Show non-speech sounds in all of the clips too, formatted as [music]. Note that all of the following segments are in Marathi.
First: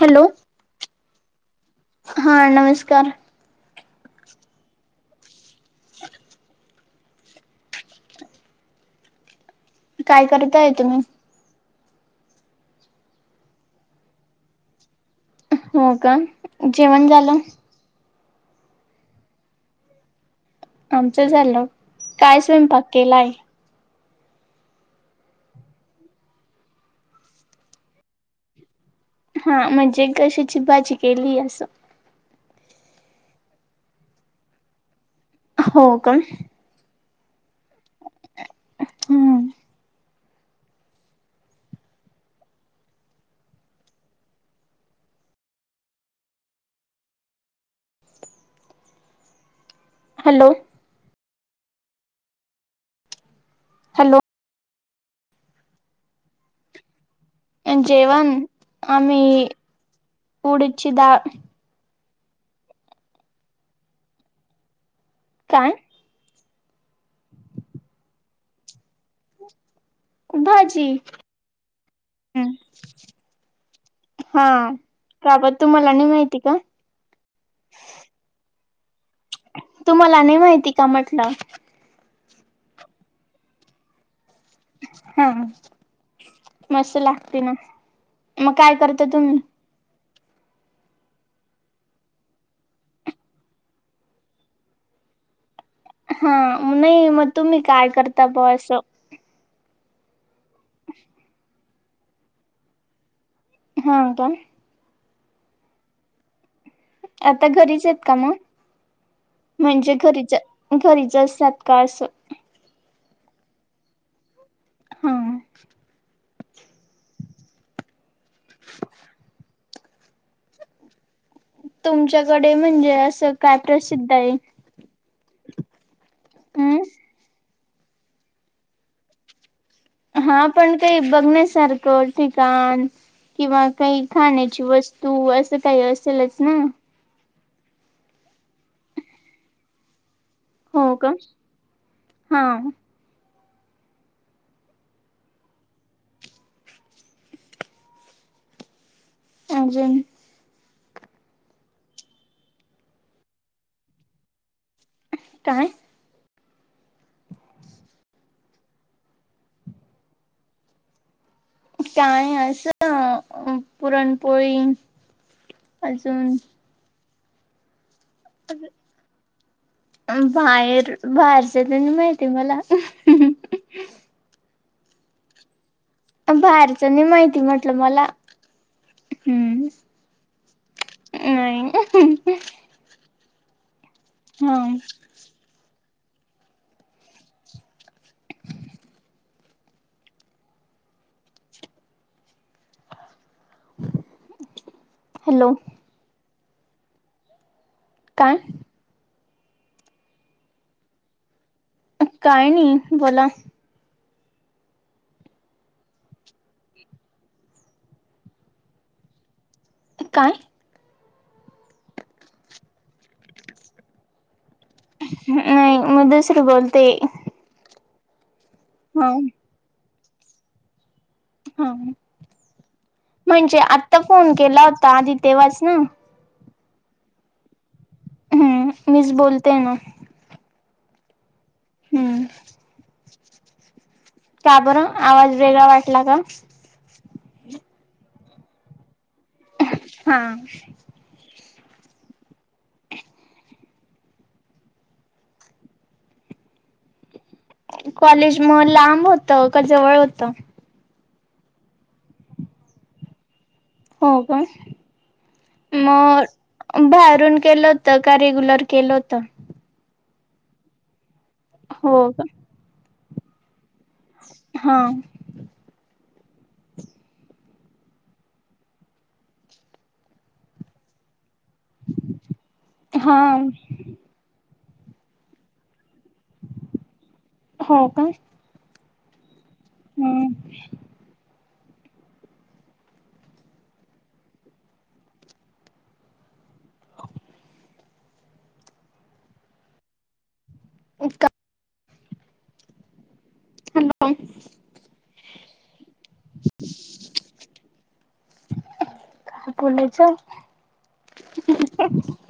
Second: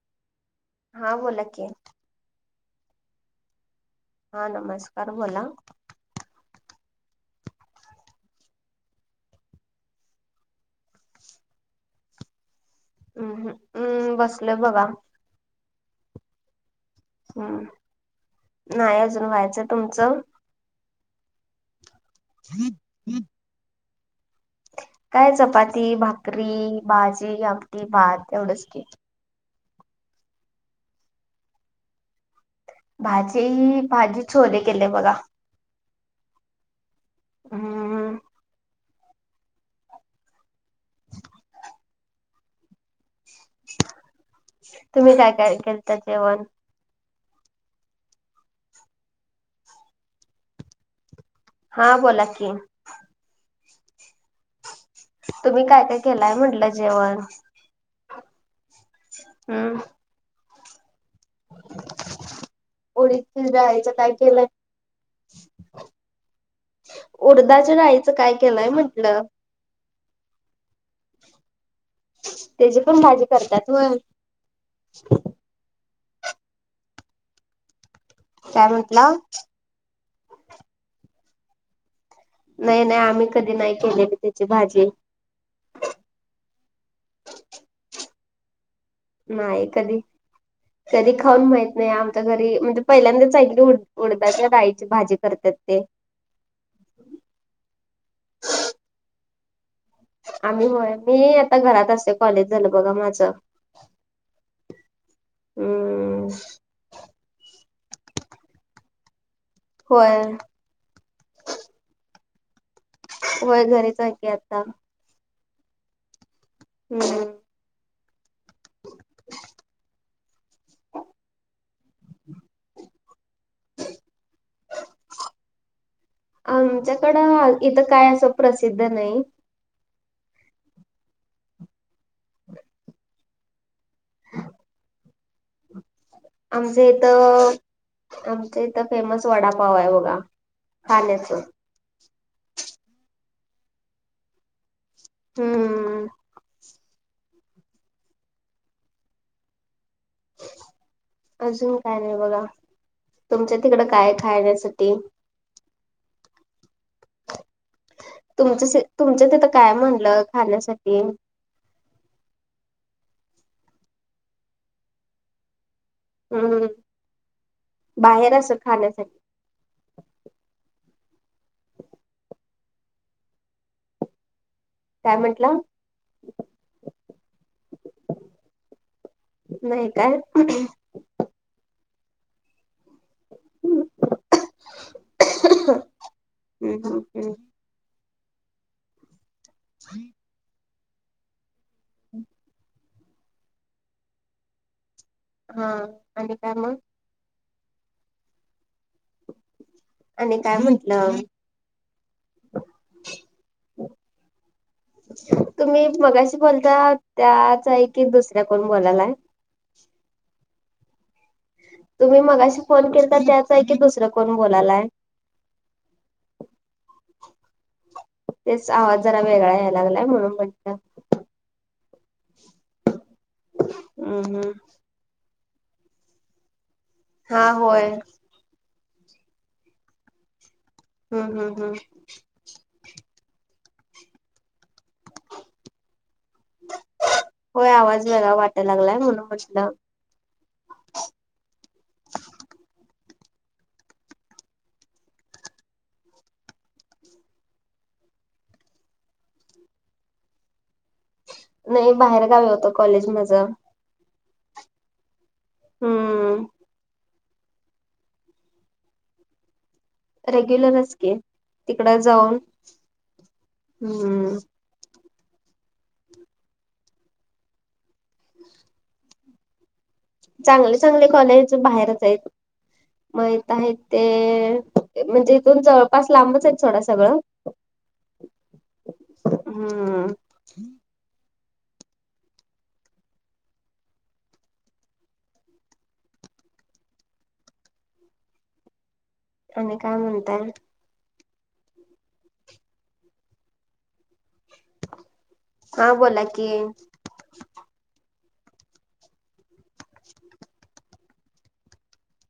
हॅलो. हा बोला की. हा नमस्कार! हा नमस्कार बोला. [inaudible] काय करताय तुम्ही. हम् हम्म बसलय बघा. हो का. जेवण झा हम् नाही अजून व्हायचं तुमचं? आमचं झालं काय स्वयंपाक केलाय? काय चपाती, भाकरी, भाजी, आमटी, भात एवढंच की हा म्हणजे कशाची भाजी केली असं भाजी भाजी छोले केले बघा. हो का हम्म हम्म [inaudible] तुम्ही काय काय करता जेवण हॅलो हा बोला की हॅलो तुम्ही काय काय केलाय म्हंटलं जेवण? जेवण आम हम उडीदची डाळ उडीदच्या डाळीचं काय केलंय? काय? उडदाच्या डाळीचं काय केलंय म्हंटलं? भाजी तेची पण भाजी करतात व्हय. हा का बर तुम्हाला नाही माहिती का? काय म्हंटला? तुम्हाला नाही माहिती का म्हटलं? नाही नाही आम्ही कधी नाही केली त्याची भाजी. हा मस्त लागते ना मग काय करता तु नाही कधी [inaudible] कधी खाऊन माहीत नाही आमच्या घरी म्हणजे पहिल्यांदाच ऐकली उड उडदाच्या डाळीची भाजी करतात ते हा नाही मग तुम्ही काय करता बुवा असं? आम्ही होय मी आता घरात असते कॉलेज झालं बघा माझं. हा का. हम्म आता घरीच आहेत का मग म्हणजे होय घरीच घरीच असतात का असं. होय घरीच आहे की आता हा हम्म तुमच्याकडे म्हणजे असं काय प्रसिद्ध आहे? हम् आमच्याकडं इथं काय असं प्रसिद्ध नाही हा पण काही बघण्या सारखं ठिकाण किंवा काही खाण्याची वस्तू असं काही अस आमच्या इथं आमच्या इथं फेमस वडापाव आहे बघा. हो का खाण्याच हा. हम्म अजून अजून काय नाही बघा तुमच्या तिकडं काय आहे खाण्यासाठी काय? तुम तुमच्या तिथं काय म्हणलं खाण्यासाठी? काय असं पुरणपोळी अजून हम्म बाहेर असं खाण्यासाठी बाहेर बाहेरचे त्यांनी माहिती मला काय म्हंटलं बाहेरचनी माहिती म्हटलं मला हम् नाही काय नाही हम हम्म हम्म हम् ह हम् हॅलो हा आणि काय मग काय आणि काय म्हंटलं काय नाही बोला तुम्ही मगाशी बोलता त्याचा आहे की दुसऱ्या कोण बोलायलाय काय तुम्ही मगाशी फोन केला तर त्याचचा आहे की दुसरं कोण बोलायलाय नाही मग दुसर बोलते तेच आवाज हा जरा वेगळा यायला लागलाय म्हणून म्हणत हा म्हणजे आता हम्म फोन हम्म केला होता आधी तेव्हाच ना हा होय हम्म मीच बोलते ना हम् हम हम् हम्म का बरं आवाज वेगळा वाटला का होय आवाज वेगळा वाटायला लागलाय म्हणूनलं हा कॉलेज मग लांब होत का जवळ होतं नाही बाहेर गावी होत कॉलेज माझ हो पण हम्म मग बाहेरून केलं तर का रेग्युलर केलं होत रेग्युलर असक तिकड हो का जाऊन हम्म हा [unintelligible] चांगले चांगले कॉलेज बाहेरच आहेत हा महत आहेत ते म्हणजे इथून जवळपास लांबच आहे थोडं सगळं हो का हम्म आणि काय म्हणताय उपका हॅलो हा बोला की काय बुलेच ह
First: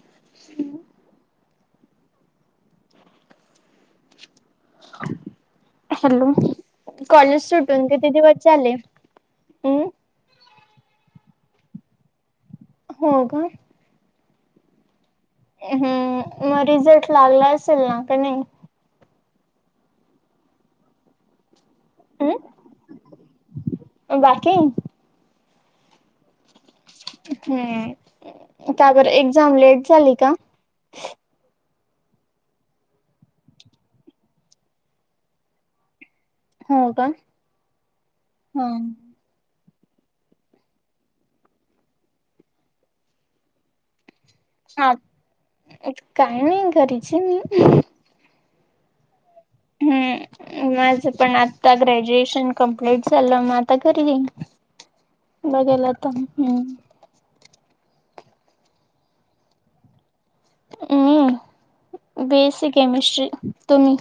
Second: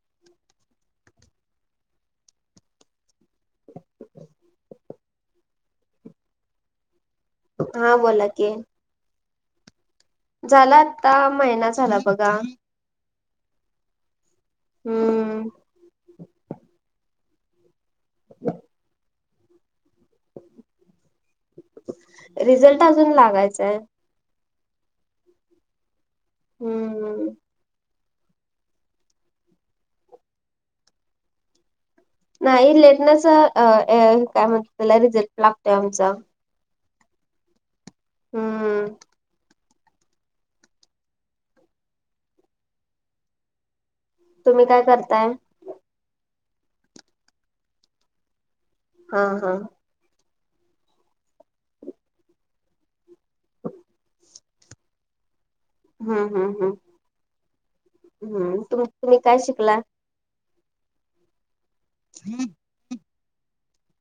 हॅलो कॉलेज सुटून हा किती बोला दिवस की ले झाला आत्ता महिना झाला बघा हो का हम्म हम् मग रिझल्ट लागला असेल ना का नाही, हम्म रिझल्ट अजून लागायचाय, बाकी हम्म हम् का बर एक्झाम लेट झाली का, नाही लेटणच, आ आ काय म्हणता त्याला? रिझल्ट लागतोय आमचा हो का? हा हम्म तुम्ही काय करताय? काय नाही घरीचं आहे मी. हा हा. हम्म. माझ पण आता ग्रॅज्युएशन कम्प्लीट झालं, मग आता घरी बघायला आता हम्म हम्, हम् हम्म तुम तुम्ही काय शिकला? मि बी इस्सी केमिस्ट्री, तु्म्ही?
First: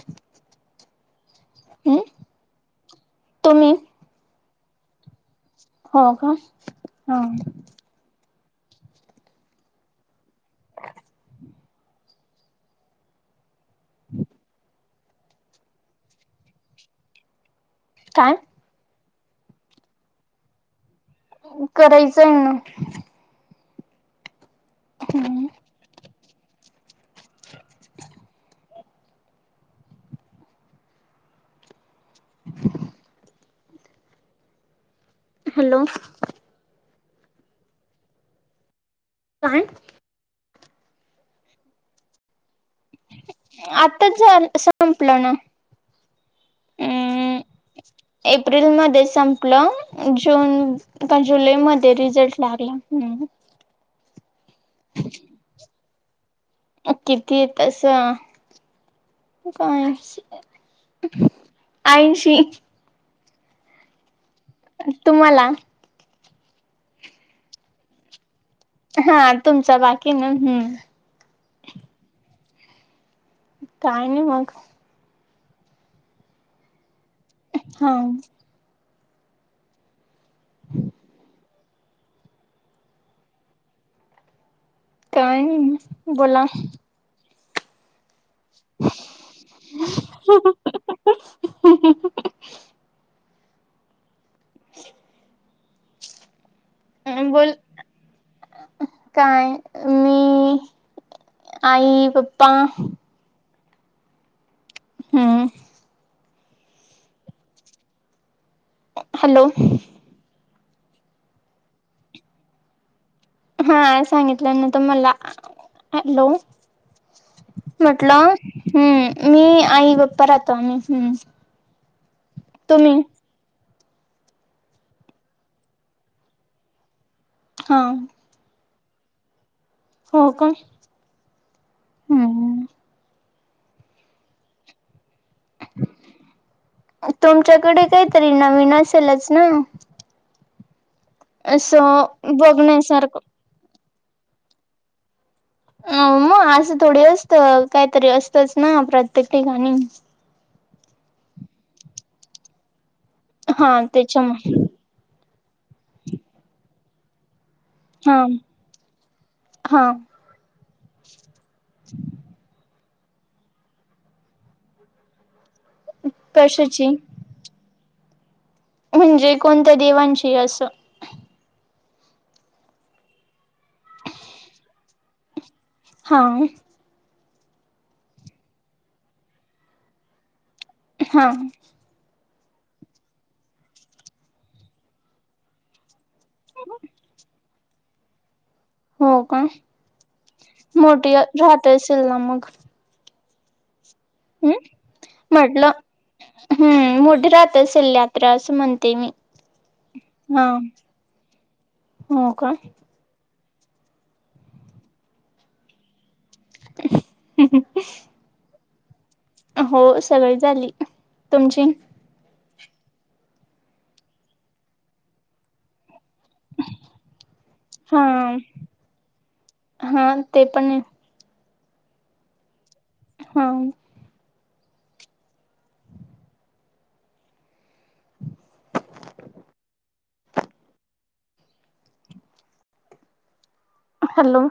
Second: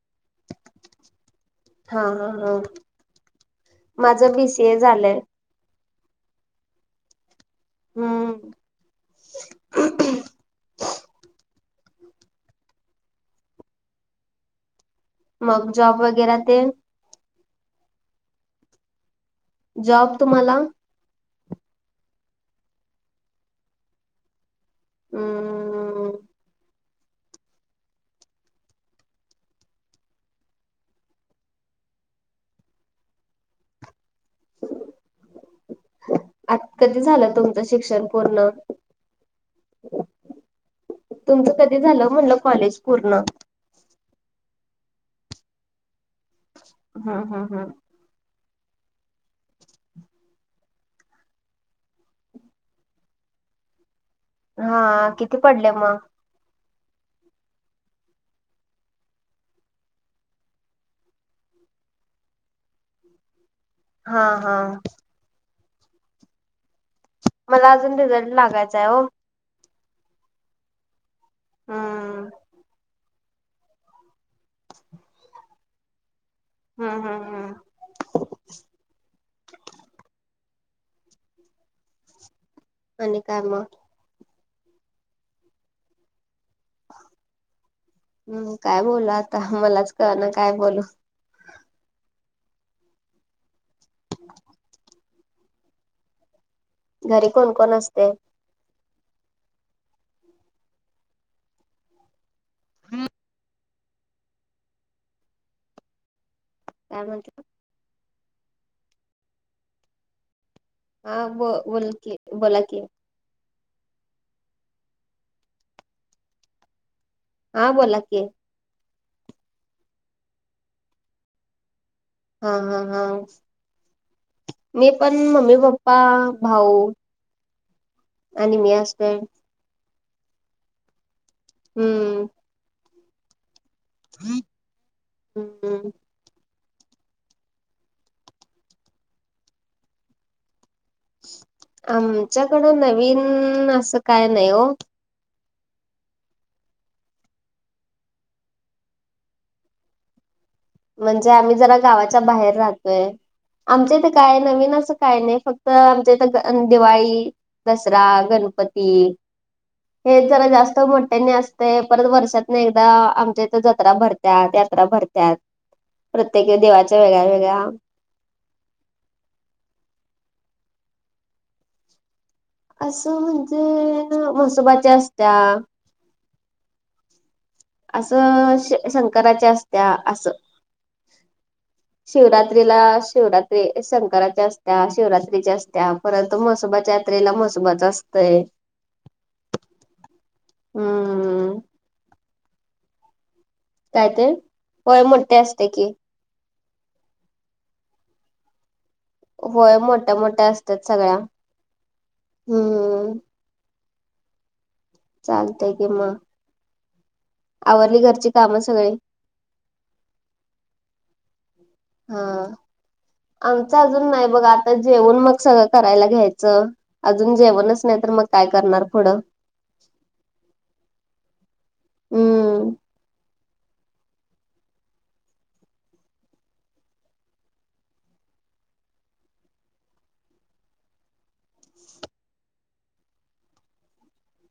हा हा ह. तुम्ही माझ बीसीए झालंय. हो का, हा. हम्म. मग जॉब वगैरे तेण? काय? जॉब तुम्हाला? करायचाय ना. हम्म. [unintelligible] हॅलो? आत कधी झालं तुमचं शिक्षण पूर्ण? काय? तुमचं कधी झालं म्हणलं कॉलेज पूर्ण? आताच झा संपलं ना. हा अम् हा हा. एप्रिल मध्ये संपलं-‍- जून का जुलै मध्ये रिझल्ट लागला, हम्म. हा किती पडले मग? कितीयेत? असं. काय, ऐंशी. हा हा. तुम्हाला? मला अजून रिझल्ट लागायचं. हा तुमचा बाकी आहे ना, हम्. हा. काय नाही मग. हं हं हं. हाव. आणि काय मग? काय नई, बोला हम् काय बोलु आता, मलाच कळना काय बोलू? ह [unintelligible] [unintelligible] घरी बोल कोण कोण असतंय? काय? मी आई पप्पा हम्म. कालवान केलं? हॅलो? हा ब बोलतेय बोला की हा सांगितल्यानंतर मला, हॅलो? हा बोला की. म्हटलं हम्म मी आई गप्पा राहतो हम्म? हा हा तुम्ही हा मी पण मम्मी पप्पा भाऊ. हा. आणि मी असत. हो का. हम्म. हम् हम्. तुमच्याकडे काहीतरी नवीन असेलच ना. असं आमच्याकड बघण्यासारखं नवीन असं काय नाही हो. अ मग असं थोडी असत काहीतरी असतच ना प्रत्येक ठिकाणी म्हणजे आम्ही जरा गावाच्या बाहेर राहतोय हा आमच इथे काय त्याच्यामुळे नवीन असं काय नाही फक्त आमच्या इथं दिवाळी दसरा हा गणपती हा हे जरा जास्त म्हटते नाही अस. ते परत वर्षात ना एकदा आमच्या इथे जत्रा भरत्याात यात्रा भरत्याात. प्रत्येकी कशाची देवाच्या वेगळ्या वेगळ्या म्हणजे कोणत्या देवांशी असं. असं म्हणजे मसोबाच्या असत्या. हा. असं श शंकराच्या असत्या असं. हा. शिवरात्रीला शिवरात्री शंकराच्या असत्या शिवरात्रीच्या असत्या परंतु महसोबाच्या जत्रेला मजबच असतय. हो का मोठी हम्म राहता ये असल ना मग काय ते होय हम् मोठे असते म्हटलं की हम्म मोठे राहात असेल यात्रा असं म्हणते मी होय मोठ्या हा मोठ्या असतात सगळ्या हो का हम्म. चालतय कि म आवरली घरची काम सगळी. हो सगळी झाली तुमची? हा आमच अजून नाही बघ आता जेवून मग सगळं करायला घ्यायचं. अजून जेवणच नाही हा तर मग काय करणार पुढं हा ते पण हम्म हा. हॅलो.